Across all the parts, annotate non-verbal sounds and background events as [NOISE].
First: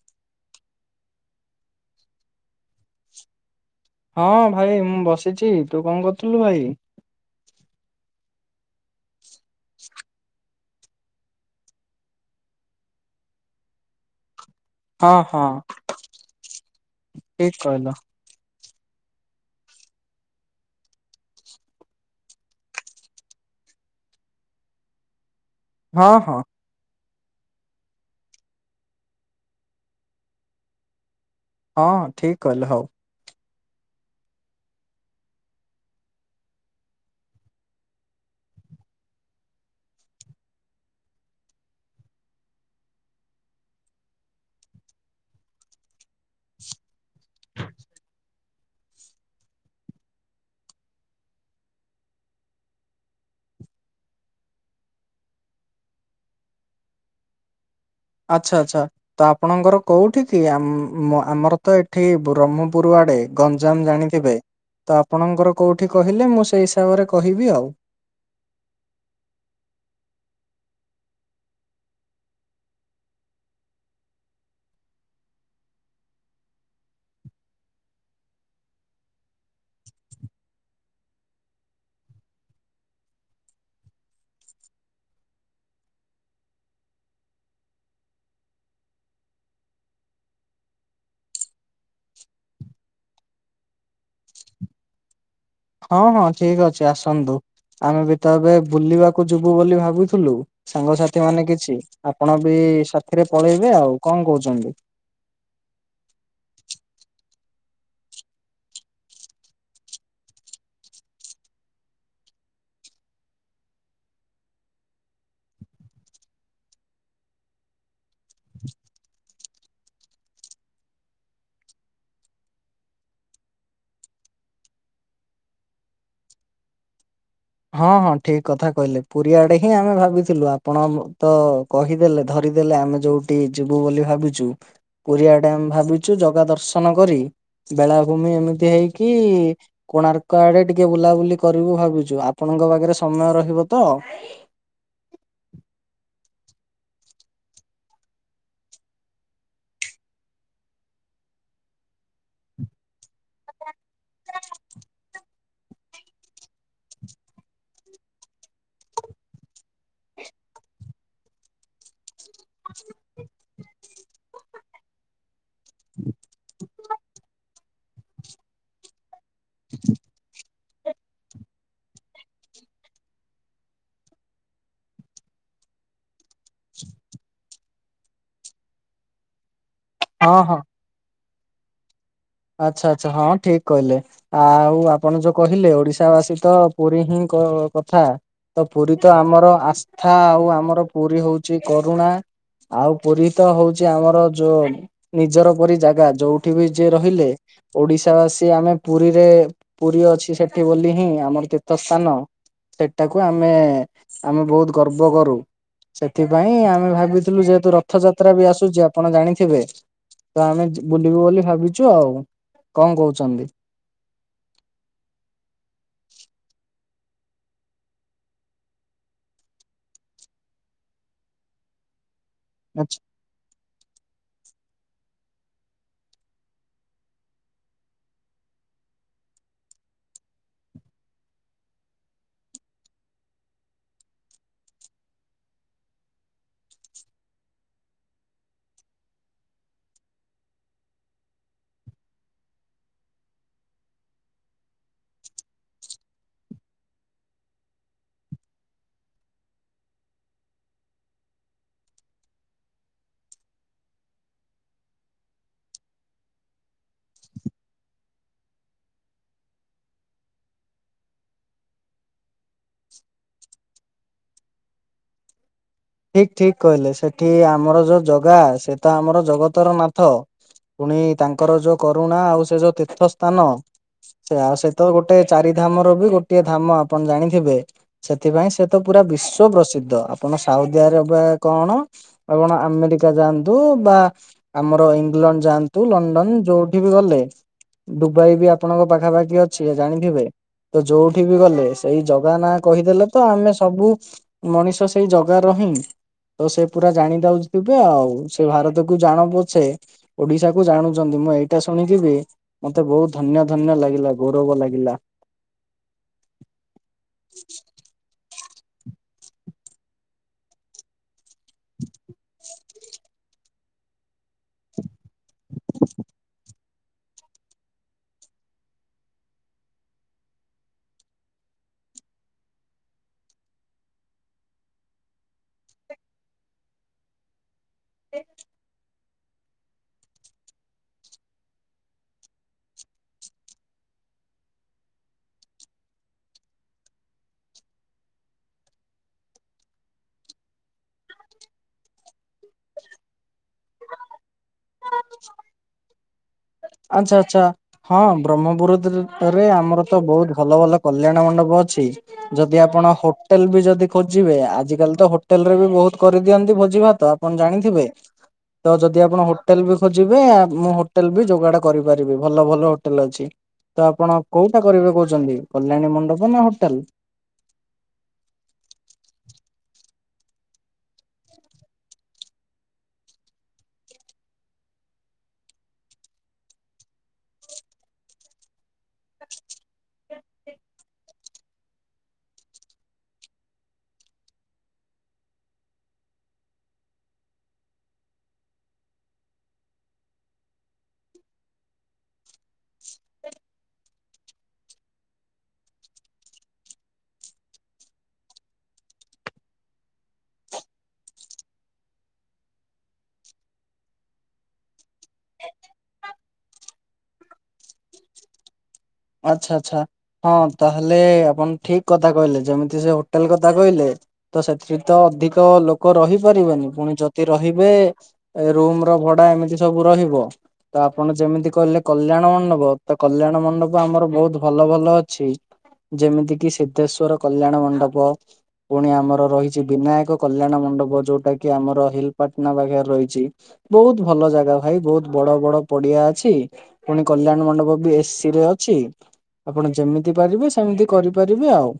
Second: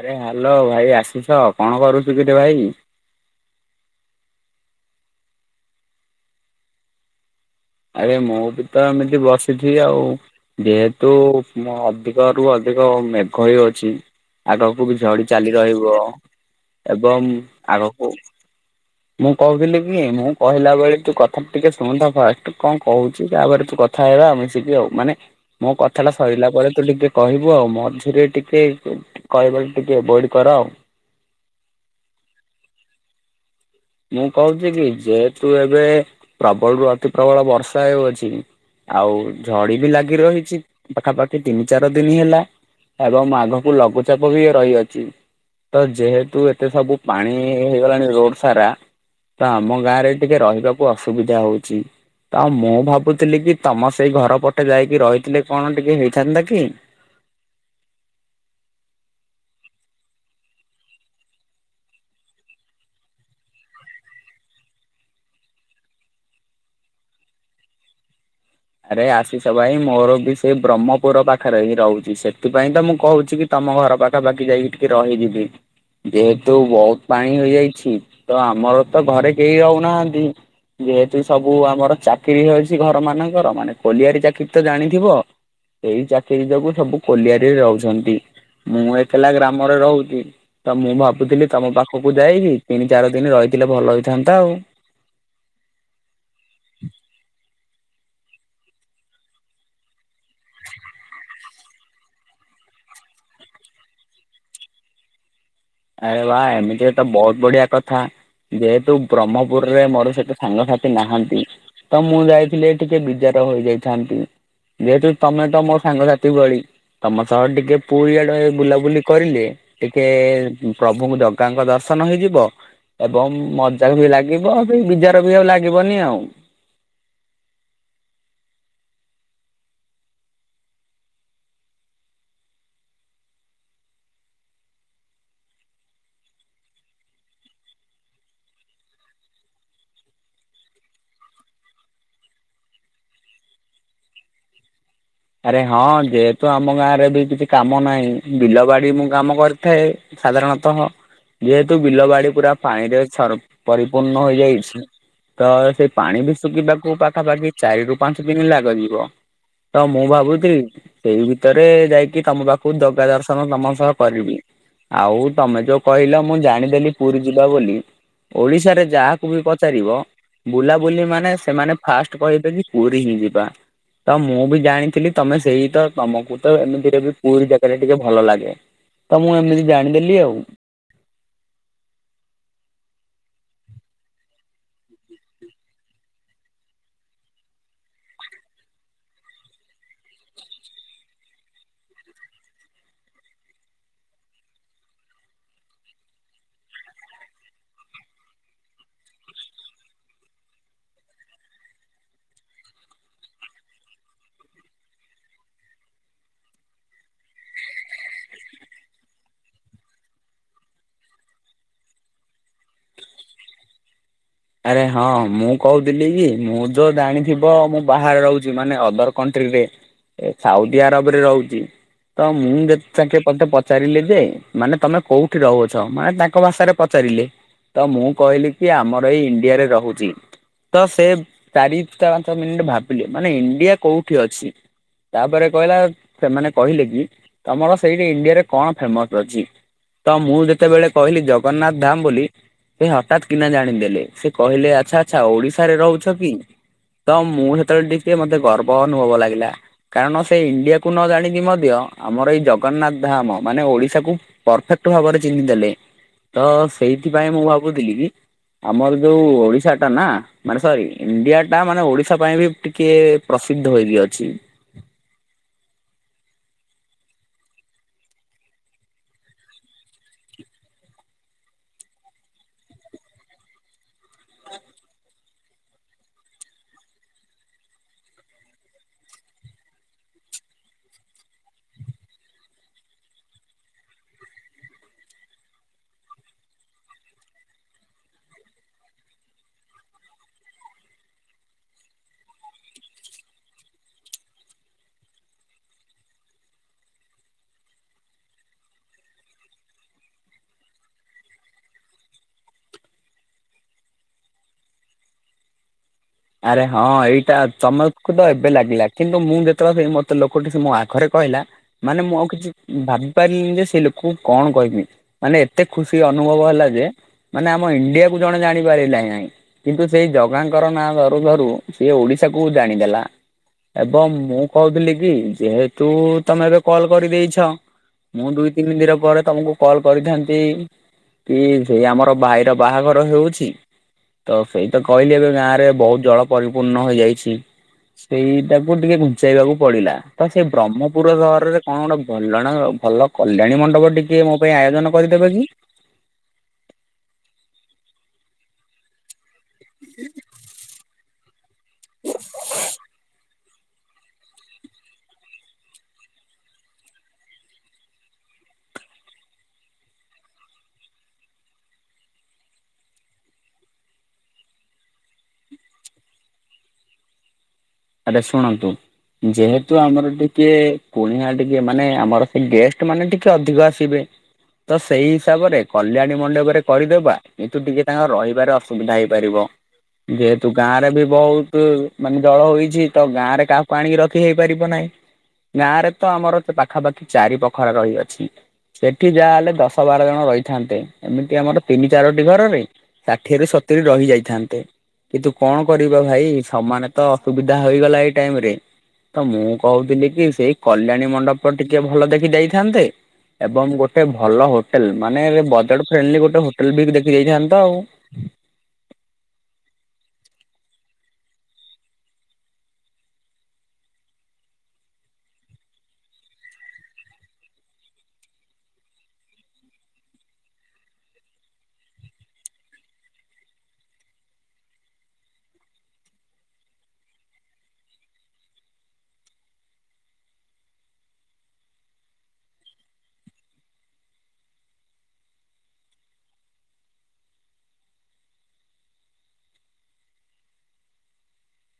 ଆରେ ହ୍ୟାଲୋ ଭାଇ ଆସିଛ କଣ କରୁଛୁ କିଟେ ଭାଇ? ହଁ ଭାଇ ମୁଁ ବସିଛି ତୁ କଣ କରୁଥୁଲୁ ଭାଇ? ଆରେ ମୁଁ ବି ତ ଏମିତି ବସିଛି ଆଉ। ଯେହେତୁ ମ ଅଧିକରୁୁ ଅଧିକ ମେଘ ହେଇଯାଉଛି ଆଗ [UNINTELLIGIBLE] ହଁ ଝଡି ହଁ ଚାଲି ରହିବ ଏବଂ ଠିକ କହିଲ ଆଗକୁ ମୁଁ କହୁଥିଲି କି ମୁଁ କହିଲା ବେଳେ ତୁ କଥାଟା ଟିକେ ଶୁଣୁଥା ଫାଷ୍ଟ। ତୁ କଁ କହୁଛି ତାପରେ ତୁ କଥା ହେବା ମିଶିକି ଆଉ ମାନେ ମୋ ହଁ କଥାଟା ହଁ ସଇଲା ପରେ ତୁ ଟିକେ କହିବୁ ଆଉ ମଝିରେ ଟିକେ କ କହିବାକୁ ଟିକେ ଏଭୋଏଡ୍ କର। ହଁ ଠିକ୍ କହିଲେ ହଉ। ମୁଁ କହୁଚି କି ଯେହେତୁ ଏବେ ପ୍ରବଳରୁୁ ଅତି ପ୍ରବଳ ବର୍ଷା ହେଉଅଛି ଆଉ ଝଡି ବି ଲାଗି ରହିଛି ପାଖାପାଖି ତିନି ଚାର ଦିନି ହେଲା। ଏବମ୍ ଆଗକୁ ଲଘୁଚାପ ବି ରହିଅଚି। ତ ଯେହେତୁ ଏତେ ସବୁ ପାଣି ହେଇଗଲାଣି ରୋଡ ସାରା ତ ଆମ ଗାଁରେ ଟିକେ ରହିବାକୁ ଅସୁବିଧା ହଉଚି। ତ ମୁଁ ଭାବୁଥିଲି କି ତମ ସେଇ ଘର ପଟେ ଯାଇକି ରହିଥିଲେ କଣ ଟିକେ ହେଇଥାନ୍ତା କି ଆଚ୍ଛା ଆଚ୍ଛା। ତ ଆପଣଙ୍କ ଘର କୋଉଠି କି ଆମ୍ ମ ଆମର ତ ଏଠି ବ୍ରହ୍ମପୁର ଆଡେ ଗଞ୍ଜାମ ଜାଣି ଥିବେ ତ ଆପଣଙ୍କ ଘର କୋଉଠି କହିଲେ ମୁଁ ସେଇ ହିସାବରେ କହିବି ଆଉ। ଆରେ ଆଶିଷ ଭାଇ ମୋର ବି ସେଇ ବ୍ରହ୍ମପୁର ପାଖେରେ ହିଁ ରହୁଚି ସେଥିପାଇଁ ତ ମୁଁ କହୁଛି କି ତମ ଘର ପାଖାପାଖି ଯାଇକି ଟିକେ ରହିଯିବି। ଯେହେତୁ ବହୁତ ପାଣି ହୋଇଯାଇଛି ତ ଆମର ତ ଘରେ କେଇ ରହୁନାହାନ୍ତି। ଯେହେତୁ ସବୁ ଆମର ଚାକିରି ହେଇଯାଉଛି ଘର ମାନଙ୍କର ମାନେ କୋଲିଆରି ଚାକିରି ତ ଜାଣିଥିବ। ଏଇ ଚାକିରି ଯୋଗୁ ସବୁ କୋଲିଆରୀରେ ରହୁଛନ୍ତି ମୁଁ ଏକେଲା ଗ୍ରାମରେ ରହୁଚି। ତ ମୁଁ ଭାବୁଥିଲି ତମ ପାଖୁକୁ ଯାଇକି ତିନି ଚାର ଦିନି ରହିଥିଲେ ଭଲ ହୋଇଥାନ୍ତା ଆଉ। ହଁ ହଁ ଠିକ୍ ଅଛି ଆସନ୍ତୁ ଆମେ ବି ତ ଏବେ ବୁଲିବାକୁ ଯିବୁ ବୋଲି ଭାବୁଥୁଲୁ। ସାଙ୍ଗସାଥିମାନେ କିଛି ଆପଣ ବି ସାଥିରେ ପଳେଇବେ ଆଉ କଣ କହୁଛନ୍ତି? ଆରେ ବା ଏମିତିରେ ତ ବହୁତ ବଢିଆ କଥା। ଯେହେତୁ ବ୍ରହ୍ମପୁରରେ ମୋର ସେତେ ସାଙ୍ଗସାଥି ନାହାନ୍ତି ତ ମୁଁ ଯାଇଥିଲେ ଟିକେ ବିଜାର ହୋଇଯାଇଥାନ୍ତି। ଯେହେତୁ ତମେ ତ ମୋ ସାଙ୍ଗସାଥି ଭଳି ତମ ସହ ଟିକେ ପୁରୀ ଆଡେ ବୁଲାବୁଲି କରିଲେ ଟିକେ ଉଁ ପ୍ରଭୁଙ୍କୁ ଜଗାଙ୍କ ଦର୍ଶନ ହେଇଯିବ। ଏବମ୍ ମଜା ବି ଲାଗିବ ଆଉ ଯୋଉ ବିଜାର ବି ଆଉ ଲାଗିବନି ଆଉ। ହଁ ହଁ ଠିକ୍ କଥା କହିଲେ ପୁରୀ ଆଡେ ହିଁ ଆମେ ଭାବିଥିଲୁ ଆପଣ ମୁଁ ତ କହିଦେଲେ ଧରିଦେଲେ ଆମେ ଯୋଉଠିକି ଯିବୁ ବୋଲି ଭାବିଚୁ। ପୁରୀ ଆଡେ ଆମେ ଭାବିଛୁ ଜଗା ଦର୍ଶନ କରି ବେଳାଭୂମି ଏମିତି ହେଇକି କୋଣାର୍କ ଆଡେ ଟିକେ ବୁଲାବୁଲି କରିବୁ ଭାବିଚୁ ଆ ପଣଙ୍କ ପାଖେରେ ସମୟ ରହିବ ତ। ଆରେ ହଁ ଯେହେତୁ ଆମ ଗାଁରେ ବି କିଛି କାମ ନାହିଁ ବିଲ ବାଡି ମୁଁ କାମ କରିଥାଏ। ସାଧାରଣତଃ ଯେହେତୁ ବିଲ ବାଡି ପୁରା ପାଣିରେ ଛା [UNINTELLIGIBLE] ପରିପୂର୍ଣ୍ଣ ହୋଇଯାଇଛି ତ ସେଇ ପାଣି ବି ଶୁଖିବାକୁ ପାଖାପାଖି ଚାରିରୁ ପାଞ୍ଚ ଦିନ ଲାଗଯିବ। ତ ମୁଁ ଭାବୁଥି ସେଇ ଭିତରେ ଯାଇକି ତମ ପାଖୁ ଦଗା ଦର୍ଶନ ତମ ସହ କରିବି। ଆଉ ତମେ ଯୋଉ କହିଲ ମୁଁ ଜାଣିଦେଲି ପୁରୀ ଜିଲ୍ଲା ବୋଲି ଓଡିଶାରେ ଯାହା କୁ ବି ପଚାରିବ ବୁଲାବୁଲି ମାନେ ସେମାନେ ଫାଷ୍ଟ କହିବେ କି ପୁରୀ ହିଁ ଯିବା ତ ମୁଁ ବି ଜାଣିଥିଲି ତମେ ସେଇ ତ ତମକୁ ତ ଏମିତିରେ ବି ପୁରୀ ଜାଗାରେ ଟିକେ ଭଲ ଲାଗେ। ତ ମୁଁ ଏମିତି ଜାଣିଦେଲି ହଁ ଆଉ। ହଁ ଆଚ୍ଛା ଆଚ୍ଛା ହଁ ଠିକ୍ କହିଲେ। ଆଉ ଆପଣ ଯୋଉ କହିଲେ ଓଡିଶା ବାସୀ ତ ପୁରୀ ହିଁ କଥା। ତ ପୁରୀ ତ ଆମର ଆସ୍ଥା ଆଉ ଆମର ପୁରୀ ହେଉଛି କରୁଣା। ଆଉ ପୁରୀ ତ ହଉଚି ଆମର ଯୋଉ ନିଜର ପରି ଜାଗା ଯୋଉଠି ବି ଯିଏ ର ହିଲେ ଓଡ଼ିଶା ବାସୀ ଆମେ ପୁରୀରେ ପୁରୀ ଅଛି ସେଠି ବୋଲି ହିଁ ଆମର ତୀର୍ଥ ସ୍ଥାନ। ସେଟାକୁ ଆମେ ଆମେ ବହୁତୁ ଗର୍ବ କରୁ। ସେଥିପାଇଁ ଆମେ ଭାବିଥିଲୁ ଯେହେତୁ ରଥଯାତ୍ରା ବି ଆସୁଚି ଆପଣ ଜାଣିଥିବେ। ତ ଆମେ ଜି ବୁଲିବୁ ବୋଲି ଭାବିଚୁ ଆଉ କଣ କହୁଛନ୍ତି? ଆରେ ହଁ ମୁଁ କହୁଥିଲି କି ମୁଁ ଯୋଉ ଜାଣିଥିବ ମୁଁ ବାହାରେ ରହୁଛି ମାନେ ଅଦର କଣ୍ଟ୍ରିରେ। ଏ ସାଉଦି ଆରବରେ ରହୁଛି ତ ମୁଁ ଯେତେ ଆଚ୍ଛା ଚାକେ ମତେ ପଚାରିଲେ ଯେ ମାନେ ତମେ କୋଉଠି ରହୁଆଛ ମାନେ ତାଙ୍କ ଭାଷାରେ ପଚାରିଲେ। ତ ମୁଁ କହିଲି କି ଆମର ଏଇ ଇଣ୍ଡିଆରେ ରହୁଚି। ତ ସେ ଚାରି ପାଞ୍ଚ ମିନିଟ୍ ଭାବିଲେ ମାନେ ଇଣ୍ଡିଆ କୋଉଠି ଅଛି? ତାପରେ କହିଲା ସେମାନେ କହିଲେ କି ତମର ସେଇଠି ଇଣ୍ଡିଆରେ କଣ ଫେମସ ଅଛି? ତ ମୁଁ ଯେତେବେଳେ କହିଲି ଜଗନ୍ନାଥ ଧାମ୍ ବୋଲି ସେ ହଠାତ୍ କିନା ଜାଣିଦେଲେ। ସେ କହିଲେ ଆଚ୍ଛା ଆଚ୍ଛା ଓଡ଼ିଶାରେ ରହୁଛ କି? ତ ମୁଁ ସେତେବେଳେ ଟିକେ ମତେ ଗର୍ବ ଅନୁଭବ ଲାଗିଲା। କାରଣ ସେ ଇଣ୍ଡିଆକୁ ନ ଜାଣିକି ମଧ୍ୟ ଆମର ଏଇ ଜଗନ୍ନାଥ ଧାମ୍ ମାନେ ଓଡ଼ିଶାକୁ ପରଫେକ୍ଟ ଭାବରେ ଚିହ୍ନିଦେଲେ ତ ସେଇଥିପାଇଁ ମୁଁ ଭାବୁଥିଲି କି ଆମର ଯୋଉ ଓଡ଼ିଶାଟା ନା ମାନେ ସରି ଇଣ୍ଡିଆ ଟା ମାନେ ଓଡ଼ିଶା ପାଇଁ ବି ଟିକେ ପ୍ରସିଦ୍ଧ ହୋଇକିଅଛି। ଠିକ୍ ଠିକ୍ କହିଲେ ସେଠି ଆମର ଯୋଉ ଜଗା ସେ ତ ଆମର ଜଗତର ନାଥ। ପୁଣି ତାଙ୍କର ଯୋଉ କରୁଣା ଆଉ ସେ ଯୋଉ ତୀର୍ଥ ସ୍ଥାନ। ତା ସହିତ ଗୋଟେ ଚାରିଧାମର ବି ଗୋଟିଏ ଧାମ ଆପଣ ଜାଣିଥିବେ। ସେଥିପାଇଁ ସେ ତ ପୁରା ବିଶ୍ଵ ପ୍ରସିଦ୍ଧ ଆପଣ ସାଉଦି ଆରବିଆ କଣ ଆପଣ ଆମେରିକା ଯାଆନ୍ତୁ ବା ଆମର ଇଂଲଣ୍ଡ ଯାଆନ୍ତୁ ଲଣ୍ଡନ୍ ଯୋଉଠି ବି ଗଲେ ଦୁବାଇ ବି ଆପଣଙ୍କ ପାଖାପାଖି ଅଛି ଜାଣିଥିବେ। ତ ଯୋଉଠି ବି ଗଲେ ସେଇ ଜଗା ନାଁ କହିଦେଲେ ତ ଆମେ ସବୁ ମଣିଷ ସେଇ ଜ ଗାରହିିଁ ତ ସେ ପୁରା ଜାଣି ଦଉଛଥିବେ ଆଉ ସେ ଭାରତକୁୁ ଜାଣୁ ପଛେ ଓଡ଼ିଶାକୁ ଜାଣୁଛନ୍ତି ମୁଁ ଏଇଟା ଶୁଣିକିବି ମତେ ବହୁତୁ ଧନ୍ୟ ଧନ୍ୟ ଲାଗିଲା ଗୌରବ ଲାଗିଲା। ଆରେ ହଁ ଏଇଟା ତମକୁ କୁ ତ ଏବେ ଲାଗିଲା କିନ୍ତୁ ମୁଁ ଯେତେବେଳେ କୁହେ ମତେ ଲୋକଟି ସେ ମୋ ଆଗରେ କହିଲା। ମାନେ ମୁଁ ଆଉ କିଛି ଭାବି ପାରିଲିନି ଯେ ସେ ଲୋକକୁ କଣ କହିବି। ମାନେ ଏତେ ଖୁସି ଅନୁଭବ ହେଲା ଯେ ମାନେ ଆମ ଇଣ୍ଡିଆକୁ ଜଣେ ଜାଣିପାରିଲା ନାହିଁ କିନ୍ତୁ ସେଇ ଜଗାଙ୍କର ନାଁ ଧରୁ ସିଏ ଓଡ଼ିଶାକୁ ଜାଣିଦେଲା। ଏବଂ ମୁଁ କହୁଥିଲି କି ଯେହେତୁ ତମେ ଏବେ କଲ୍ କରିଦେଇଛ ମୁଁ ଦୁଇ ତିନି ଦିନ ପରେ ତମକୁ କଲ୍ କରିଥାନ୍ତି କି ସେ ଆମର ଭାଇର ବାହାଘର ହେଉଛି। ତ ସେଇ ତ କହିଲି ଏବେ ଗାଁ ରେ ବହୁତ ଜଳ ପରିପୂର୍ଣ୍ଣ ହୋଇଯାଇଛି। ସେଇଟାକୁ ଟିକେ ଘୁଞ୍ଚେଇବାକୁ ପଡିଲା ତ ସେଇ ବ୍ରହ୍ମପୁର ସହରରେ କଣ ଗୋଟେ ଭଲ ନା ଭଲ କଲ୍ୟାଣୀ ମଣ୍ଡପ ଟିକେ ମୋ ପାଇଁ ଆୟୋଜନ କରିଦେବେ କି? ଆଚ୍ଛା ଆଚ୍ଛା ହଁ ବ୍ରହ୍ମପୁରରେ ରେ ଆମର ତ ବହୁତ ଭଲ ଭଲ କଲ୍ୟାଣ ମଣ୍ଡପ ଅଛି ଯଦି ଆପଣ ହୋ ହୋଟେଲ ବି ଯଦି ଖୋଜିବେ ଆଜିିକାଲି ତ ହୋଟେଲ ରେ ବି ବହୁତ କରିଦିଅନ୍ତି ଭୋଜି ଭାତ ଆପଣ ଜାଣିଥିବେ। ତ ଯଦି ଆପଣ ହୋଟେଲ ବି ଖୋଜିବେ ମୁଁ ହୋଟେଲ ବି ଯୋ ଗାଡ଼ କରିପାରିବି ଭଲ ଭଲ ହୋଟେଲ ଅଛି। ତ ଆପଣ କୋଉଟା କରିବେ କହୁଛନ୍ତି କଲ୍ୟାଣୀ ମଣ୍ଡପ ନା ହୋଟେଲ? ଆରେ ଶୁଣନ୍ତୁ। ଯେହେତୁ ଆମର ଟିକେ କୁଣିଆ ଟିକେ ମାନେ ଆମର ସେ ଗେଷ୍ଟ ମାନେ ଟିକେ ଅଧିକ ଆସିବେ। ତ ସେଇ ହିସାବରେ କଲ୍ୟାଣୀ ମଣ୍ଡପରେ କରିଦବା କିନ୍ତୁ ଟିକେ ତାଙ୍କ ରହିବାରେ ଅସୁବିଧା ହେଇପାରିବ। ଯେହେତୁ ଗାଁ ରେ ବି ବହୁତ ମାନେ ଜଳ ହେଇଛି କି ତ ଗାଁ ରେ କାହାକୁ ଆଣିକି ରଖି ହେଇ ପାରିବ ନାହିଁ। ଗାଁ ରେ ତ ଆମର ପାଖାପାଖି ଚାରିବଖରା ରହିଅଛି। ସେଠି ଯାହା ହେଲେ ଦଶ ବାର ଜଣ ରହିଥାନ୍ତେ ଏମିତି ଆମର ତିନି ଚାରୋଟି ଘରରେ। ଷାଠିଏ ରୁ ସତୁରି ରହିଯାଇଥାନ୍ତେ କିନ୍ତୁ କଣ କରିବ ଭାଇ ସମାନେ ତ ଅସୁବିଧା ଅଧା ହୋଇଗଲା ଏଇ ଟାଇମ ରେ। ତ ମୁଁ କହୁଥିଲି କି ସେଇ କଲ୍ୟାଣୀ ମଣ୍ଡପ ଟିକେ ଭଲ ଦେଖିଦେଇଥାନ୍ତେ? ଏବଂ ଗୋଟେ ଭଲ ହୋଟେଲ ମାନେ ବଜେଟ୍ ଫ୍ରେଣ୍ଡଲି ଗୋଟେ ହୋଟେଲ ବି ଦେଖିଦେଇଥାନ୍ତ ଆଉ ଆଚ୍ଛା ଆଚ୍ଛା ହଁ ତାହେଲେ ଆପଣ ଠିକ କଥା କହିଲେ ଯେମିତି ସେ ହୋଟେଲ କଥା କହିଲେ? ତ ସେଥିରେ ତ ଅଧିକ ଲୋକ ରହିପାରିବେନି ପୁଣି ଯଦି ରହିବେ ଏ ରୁମ ର ଭଡା ଏମିତି ସବୁ ରହିବ। ତ ଆପଣ ଯେମିତି କହିଲେ କଲ୍ୟାଣ ମଣ୍ଡପ ତ କଲ୍ୟାଣ ମଣ୍ଡପ। ଆମର ବହୁତ ଭଲ ଭଲ ଅଛି ଯେମିତି କିି ସିଦ୍ଧେଶ୍ଵର କଲ୍ୟାଣ ମଣ୍ଡପ। ପୁଣି ଆମର ରହିଛି ବିନାୟକ କଲ୍ୟାଣ ମଣ୍ଡପ ଯୋଉଟା କି ଆମର ହିଲପଟନା ପାଖରେ ରହିଛି। ବହୁତ ଭଲ ଜାଗା ଭାଇ ବହୁତ ବଡ ବଡ ପଡିଆ ଅଛି। ପୁଣି Kalyan Mandap B S C ରେ ଅଛି ଆପଣ ଯେମିତି ପାରିବେ ସେମିତି କରିପାରିବେ ଆଉ?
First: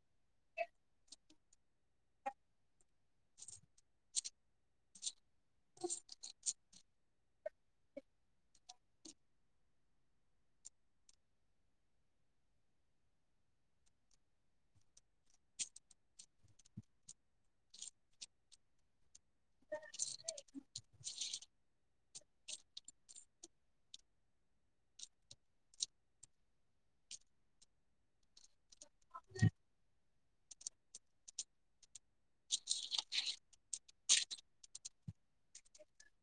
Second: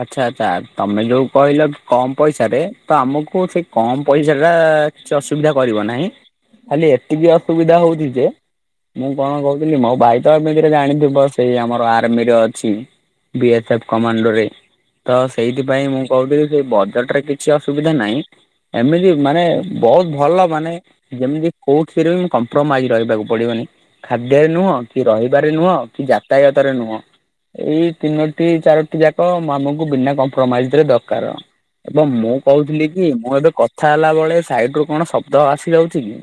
ଆଚ୍ଛା ଆଚ୍ଛା ତମେ ଯୋଉ କହିଲ କମ ପଇସାରେ ତ ଆମକୁ ସେଇ କମ ପଇସା ଟା କିଛି ଅସୁବିଧା କରିବ ନାହିଁ ଖାଲି ଏତିକି ଅସୁବିଧା ହଉଛି ଯେ ମୁଁ କଣ କହୁଥିଲି ମୋ ଭାଇ ତ ଏମିତିରେ ଜାଣିଥିବ ସେଇ ଆମର ଆର୍ମିରେ ଅଛି। ବି ଏସ୍ ଏଫ୍ କମାଣ୍ଡୋ ରେ। ତ ସେଇଥିପାଇଁ ମୁଁ କହୁଥିଲି ସେ ବଜେଟରେ କିଛି ଅସୁବିଧା ନାହିଁ। ଏମିତି ମାନେ ବହୁତ ଭଲ ମାନେ ଯେମିତି କୋଉଠିରେ ବି କମ୍ପ୍ରୋମାଇଜ ରହିବାକୁ ପଡିବନି। ଖାଦ୍ୟରେ ନୁହଁ କି ରହିବାରେ ନୁହଁ କି ଯାତାୟାତରେ ନୁହଁ। ଏଇ ତିନୋଟି ଚାରୋଟି ଯାକ ଆମୁଙ୍କୁ ବିନା କମ୍ପ୍ରମାଇଜରେ ଦରକାର। ଏବଂ ମୁଁ କହୁଥିଲି କି ମୁଁ ଏବେ କଥା ହେଲା ବଳେ ସାଇଡ ରୁ କଣ ଶବ୍ଦ ଆସି ଯାଉଛି କି?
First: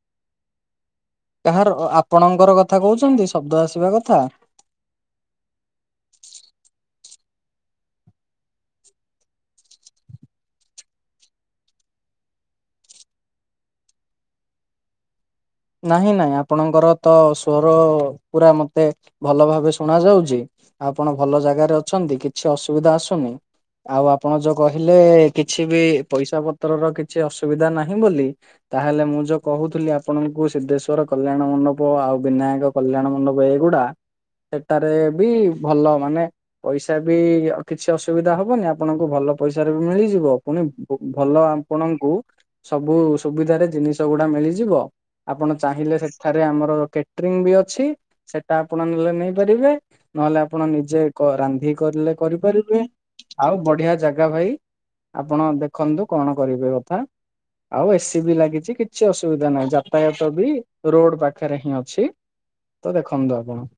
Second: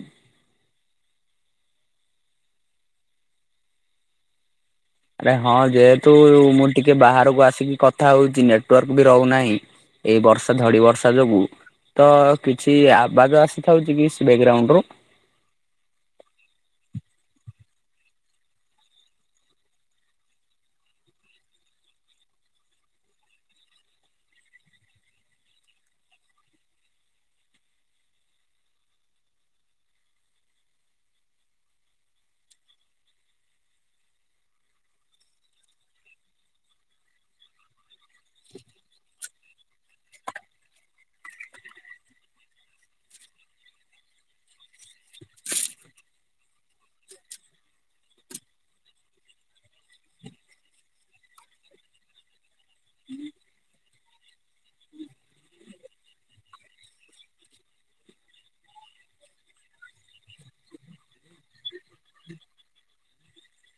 କାହାର ଆପଣଙ୍କର କଥା କହୁଛନ୍ତି ଶବ୍ଦ ଆସିବା କଥା? ଆରେ ହଁ ଯେହେତୁ ମୁଁ ଟିକେ ବାହାରକୁ ଆସିକି କଥା ହଉଛି ନେଟୱାର୍କ ବି ରହୁନାହିଁ। ଏଇ ବର୍ଷ, ଝଡ଼ି ବର୍ଷା ଯୋଗୁ ତ କିଛି, ଆବାଯ ଆସିଥାଉଛି କି, ସେ ବ୍ୟାକ୍ଗ୍ରାଉଣ୍ଡରୁୁ? ନାହିଁ, ନାଇଁ ଆପଣଙ୍କର ତ ସ୍ୱର ପୁରା ମତେ ଭଲ ଭାବେ ଶୁଣ ଯାଉଛି। ଆପଣ ଭଲ ଜାଗାରେ ଅଛନ୍ତି, କିଛି ଅସୁବିଧା ଆସୁନି? ଆଉ ଆପଣ ଯୋଉ କହିଲେ, କିଛି ବି ପଇସା ପତ୍ର ର କିଛି ଅସୁବିଧା ନାହିଁ ବୋଲି ତାହେଲେ ମୁଁ ଯୋଉ କହୁଥିଲି ଆପଣଙ୍କୁ ସିଦ୍ଧେଶ୍ଵର କଲ୍ୟାଣ ମଣ୍ଡପ, ଆଉ ବିନାୟକ କଲ୍ୟାଣ ମଣ୍ଡପ ଏଇଗୁଡା ସେଟାରେ ବି ଭଲ ମାନେ ପଇସା ବି, ଆଉ କିଛି ଅସୁବିଧା ହବନି, ଆପଣଙ୍କୁ ଭଲ ପଇସା ବି ମିଳିଯିବ, ପୁଣି ଭଲ ଆପଣଙ୍କୁ, ସବୁ ସୁବିଧାରେ ଜିନିଷ ଗୁଡା ମିଳିଯିବ। ଆପଣ ଚାହିଁଲେ ସେଠାରେ ଆମର କ୍ୟାଟରିଂ ବି ଅଛି। ସେଟା ଆପଣ ନେଲେ ନେଇପାରିବେ, ନହେଲେ ଆପଣ ନିଜେ କ ରାନ୍ଧି କରିଲେ କରିପାରିବେ ଆଉ ବଢିଆ ଜାଗା ଭାଇ, ଆପଣ ଦେଖନ୍ତୁ କଣ କରିବେ କଥା। ଆଉ ଏ ସି ବି ଲାଗିଛି କିଛି ଅସୁବିଧା ନାହିଁ ଯ ପ୍ରାୟ ତ ବି, ରୋଡ ପାଖରେ ହିଁ ଅଛି, ତ ଦେଖନ୍ତୁ ଆପଣ।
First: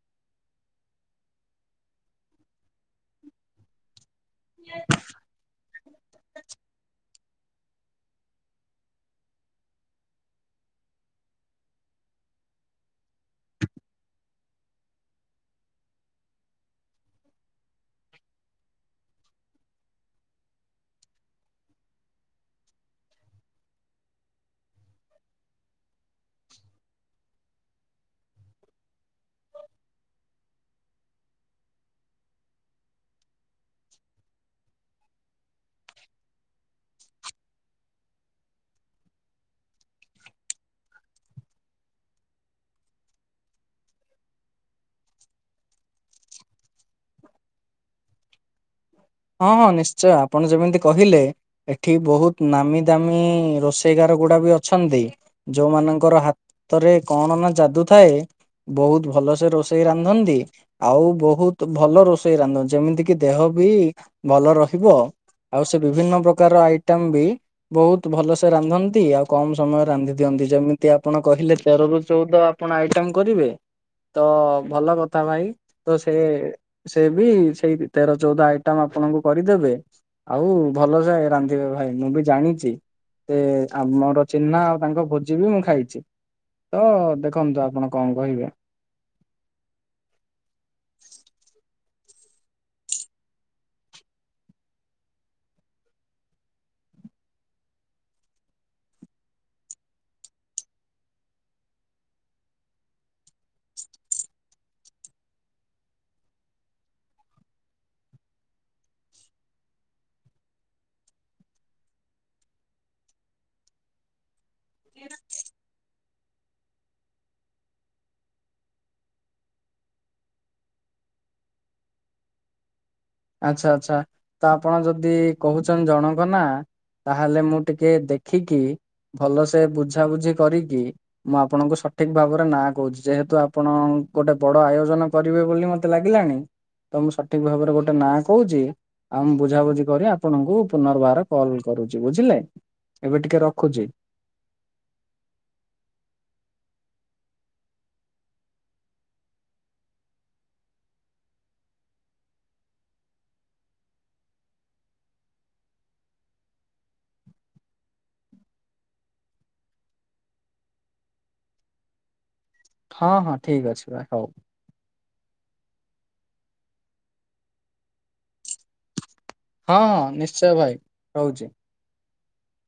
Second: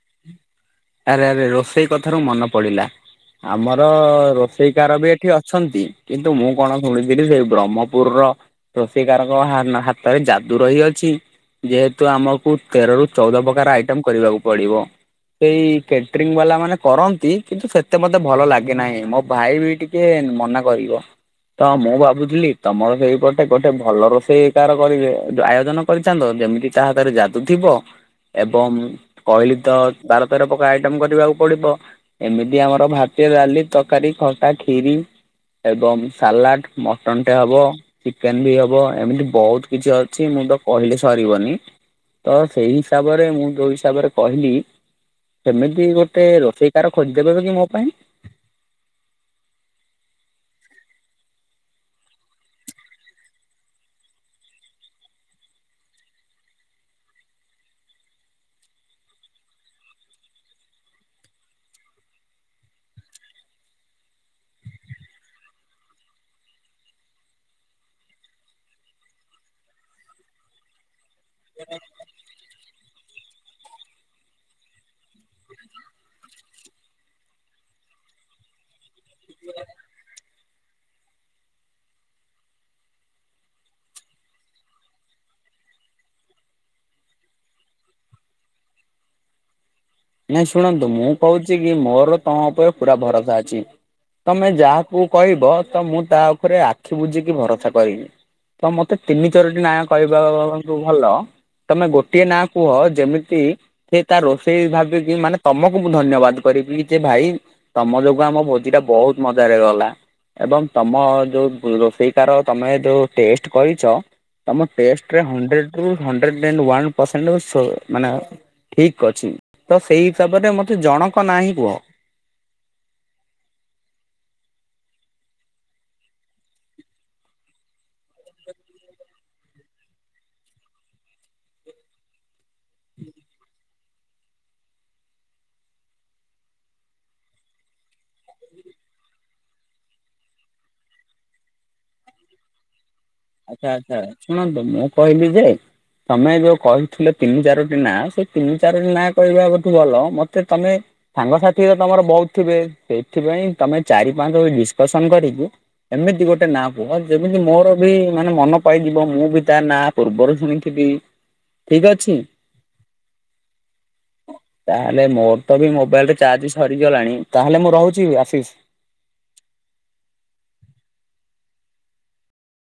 ଆରେ ଆରେ ରୋଷେଇ କଥାରୁ ମନେ ପଡ଼ିଲା, ଆମର ରୋଷେଇକାର ବି ଏଠି ଅଛନ୍ତି, କିନ୍ତୁ ମୁଁ କଣ ଶୁଣିଲି ଥିଲି ଯେ, ବ୍ରହ୍ମପୁର ରୋସେଇକାରକଙ୍କ ହାତରେ ଯାଦୁ ରହିଅଛି। ଯେହେତୁ ଆମକୁ, ତେର ରୁ ଚଉଦ ପ୍ରକାର ଆଇଟମ କରିବାକୁ ପଡିବ। ସେଇ କ୍ୟାଟରିଂ ବାଲା ମାନେ କରନ୍ତି, କିନ୍ତୁ ସେତେ ମୋତେ ଭଲ ଲାଗେ ନାହିଁ, ମୋ ଭାଇ ବି ଟିକେ ଟିକେ ମନା କରିବ। ତ ମୁଁ ଭାବୁଥିଲି, ତମର ସେଇପଟେ ଗୋଟେ ଭଲ ରୋଷେଇ କାର କରିବେ, ଆୟୋଜନ କରିଥାନ୍ତ ଯେମିତି ତା ହାତରେ ଯାଦୁ ଥିବ, ଏବଂ କହିଲି ତ ବାର ତେର ପ୍ରକା ଆଇଟମ କରିବାକୁ ପଡିବ। ଏମିତି ଆମର ଭାତ, ଡାଲି, ତରକାରୀ, ଖଟା, ଖିରି ଏବଂ ସାଲାଡ଼, ମଟନ୍ ଟେ ହେବ। ଚିକେନ ବି ହବ। ଏମିତି ବହୁତ କିଛି ଅଛି, ମୁଁ ତ କହିଲେ ସରିବନି। ତ ସେଇ ହିସାବରେ, ମୁଁ ଯୋଉ ହିସାବରେ କହିଲି ସେମିତି ଗୋଟେ ରୋଷେଇକାର, ଖୋଜିଦେବେବ କି ମୋ ପାଇଁ? ହଁ ହଁ ନିଶ୍ଚୟ, ଆପଣ ଯେମିତି କହିଲେ ଏଠି ବହୁତ ନାମୀ ଦାମୀ ରୋଷେଇଗାର ଗୁଡା ବି ଅଛନ୍ତି। ଯୋଉମାନଙ୍କର ହାତରେ, କଣ ନା ଯାଦୁ ଥାଏ ବହୁତ ଭଲସେ ରୋଷେଇ ରାନ୍ଧନ୍ତି। ଆଉ ବହୁତ ଭଲ ରୋଷେଇ ରାନ୍ଧ, ଯେମିତି କି ଦେହ ବି ଭଲ ରହିବ। ଆଉ ସେ ବିଭିନ୍ନ ପ୍ରକାର ଆଇଟମ ବି ବହୁତ ଭଲସେ ରାନ୍ଧନ୍ତି, ଆଉ କମ ସମୟରେ ରାନ୍ଧି ଦିଅନ୍ତି ଯେମିତି ଯଦି ଆପଣ କହିଲେ, ତେରରୁୁ ଚଉଦ ଆପଣ ଆଇଟମ କରିବେ ତ ଭଲ କଥା ଭାଇ, ତ ସେ ସେ ବି ସେଇ ତେର ଚଉଦ ଆଇ ଆଇଟମ ଆପଣଙ୍କୁ କରିଦେବେ, ଆଉ ଭଲସେ ରାନ୍ଧିବେ ଭାଇ, ମୁଁ ବି ଜାଣିଛି ସେ ଆମର ଚିହ୍ନା, ଆଉ ତାଙ୍କ ଭୋଜି ବି ମୁଁ ଖାଇଛି। ତ ଦେଖନ୍ତୁ ଆପଣ କଣ କହିବେ ନାଇଁ ଶୁଣନ୍ତୁ ମୁଁ କହୁଛି କି, ମୋର ତମ ଉପରେ ପୁରା ଭରସା ଅଛି। ତମେ ଯାହାକୁ କହିବ, ତ ମୁଁ ତା ଉପରେ ଆଖି ବୁଝିକି ଭରସା କରିବି। ତ ମତେ ତିନି ଚରୋଟି ନାଁ କହିବାକୁ ଭଲ। ତମେ ଗୋଟିଏ ନାଁ କୁହ ଯେମିତି ସେ ତା ରୋଷେଇ ଭାଗ ମାନେ ତମକୁ ମୁଁ ଧନ୍ୟବାଦ କରିବି ଯେ ଭାଇ ତମ ଯୋଗୁ ଆମ ଭୋଜି ଟା ବହୁତ୍ ମଜାରେ ଗଲା। ଏବଂ ତମ ଯଉ ରୋଷେଇ ଟାର ତମେ ଯଉ ଟେଷ୍ଟ୍ କରିଚ ତମ ଟେଷ୍ଟ୍ ରେ ହଂଡ୍ରେଟ୍ ରୁ ହଂ ୱାନ୍ ପର୍ସେଣ୍ଟ୍ ମାନେ ଠିକ୍ ଅଛି। ତ ସେଇ ହିସାବରେ ମତେ ଜଣକ ନାଁ ହିଁ କୁହ। ଆଚ୍ଛା ଆଚ୍ଛା ତ ଆପଣ ଯଦି କହୁଚନ୍ତି ଜଣଙ୍କ ନାଁ ତାହେଲେ ମୁଁ ଟିକେ ଦେଖିକି ଭଲ ସେ ବୁଝାବୁଝି କରିକି ମୁଁ ଆପଣଙ୍କୁ ସ ଠିକ୍ ଭାବରେ ନାଁ କହୁଚି ଯେହେତୁ ଆପଣ ଗୋଟେ ବଡ ଆୟୋଜନ କରିବେ ବୋଲି ମତେ ଲାଗିଲାଣି ତ ମୁଁ ସଠିକ୍ ଭାବରେ ଗୋଟେ ଗୋଟେ ନାଁ କହୁଚି ଆଉ ମୁଁ ବୁଝାବୁଝି କରି ଆପଣଙ୍କୁ ପୁନର୍ବାର କଲ୍ କରୁଚି ବୁଝିଲେ। ଏବେ ଟିକେ ଆଚ୍ଛା ରଖୁଛି ଆଚ୍ଛା ଶୁଣନ୍ତୁ ମୁଁ କହିଲି ଯେ ତମେ ଯଉ କହିଥିଲ ତିନି ଚାରୋଟି ନାଁ ସେ ତିନି ଚାରୋଟି ନାଁ କହିବା [UNINTELLIGIBLE] ଭଲ ମତେ ତମେ ସାଙ୍ଗସାଥି ତ ତମର ବହୁତ୍ ଥିବେ ସେଇଥିପାଇଁ ତମେ ଚାରି ପାଞ୍ଚଙ୍କ ଡିସ୍କସନ୍ କରିକି ଏମିତି ଗୋଟେ ନା କୁହ ଯେମିତି ମୋର ବି ମାନେ ମନ ପାଇଯିବ ମୁଁ ବି ତା ନାଁ ପୂର୍ବରୁ ଶୁଣିଥିବି। ଠିକ୍ ଅଛି। ହଁ- ହଁ ଠିକ୍ ଅଛି ଭାଇ ହଉ। ତାହେଲେ ମୋର ତ ବି ମୋବାଇଲରେ ଚାର୍ଜ ସରିଗଲାଣି ତାହେଲେ ମୁଁ ରହୁଚି ଆଶିଶ୍। ହଁ ନିଶ୍ଚୟ ଭାଇ ରହୁଚି।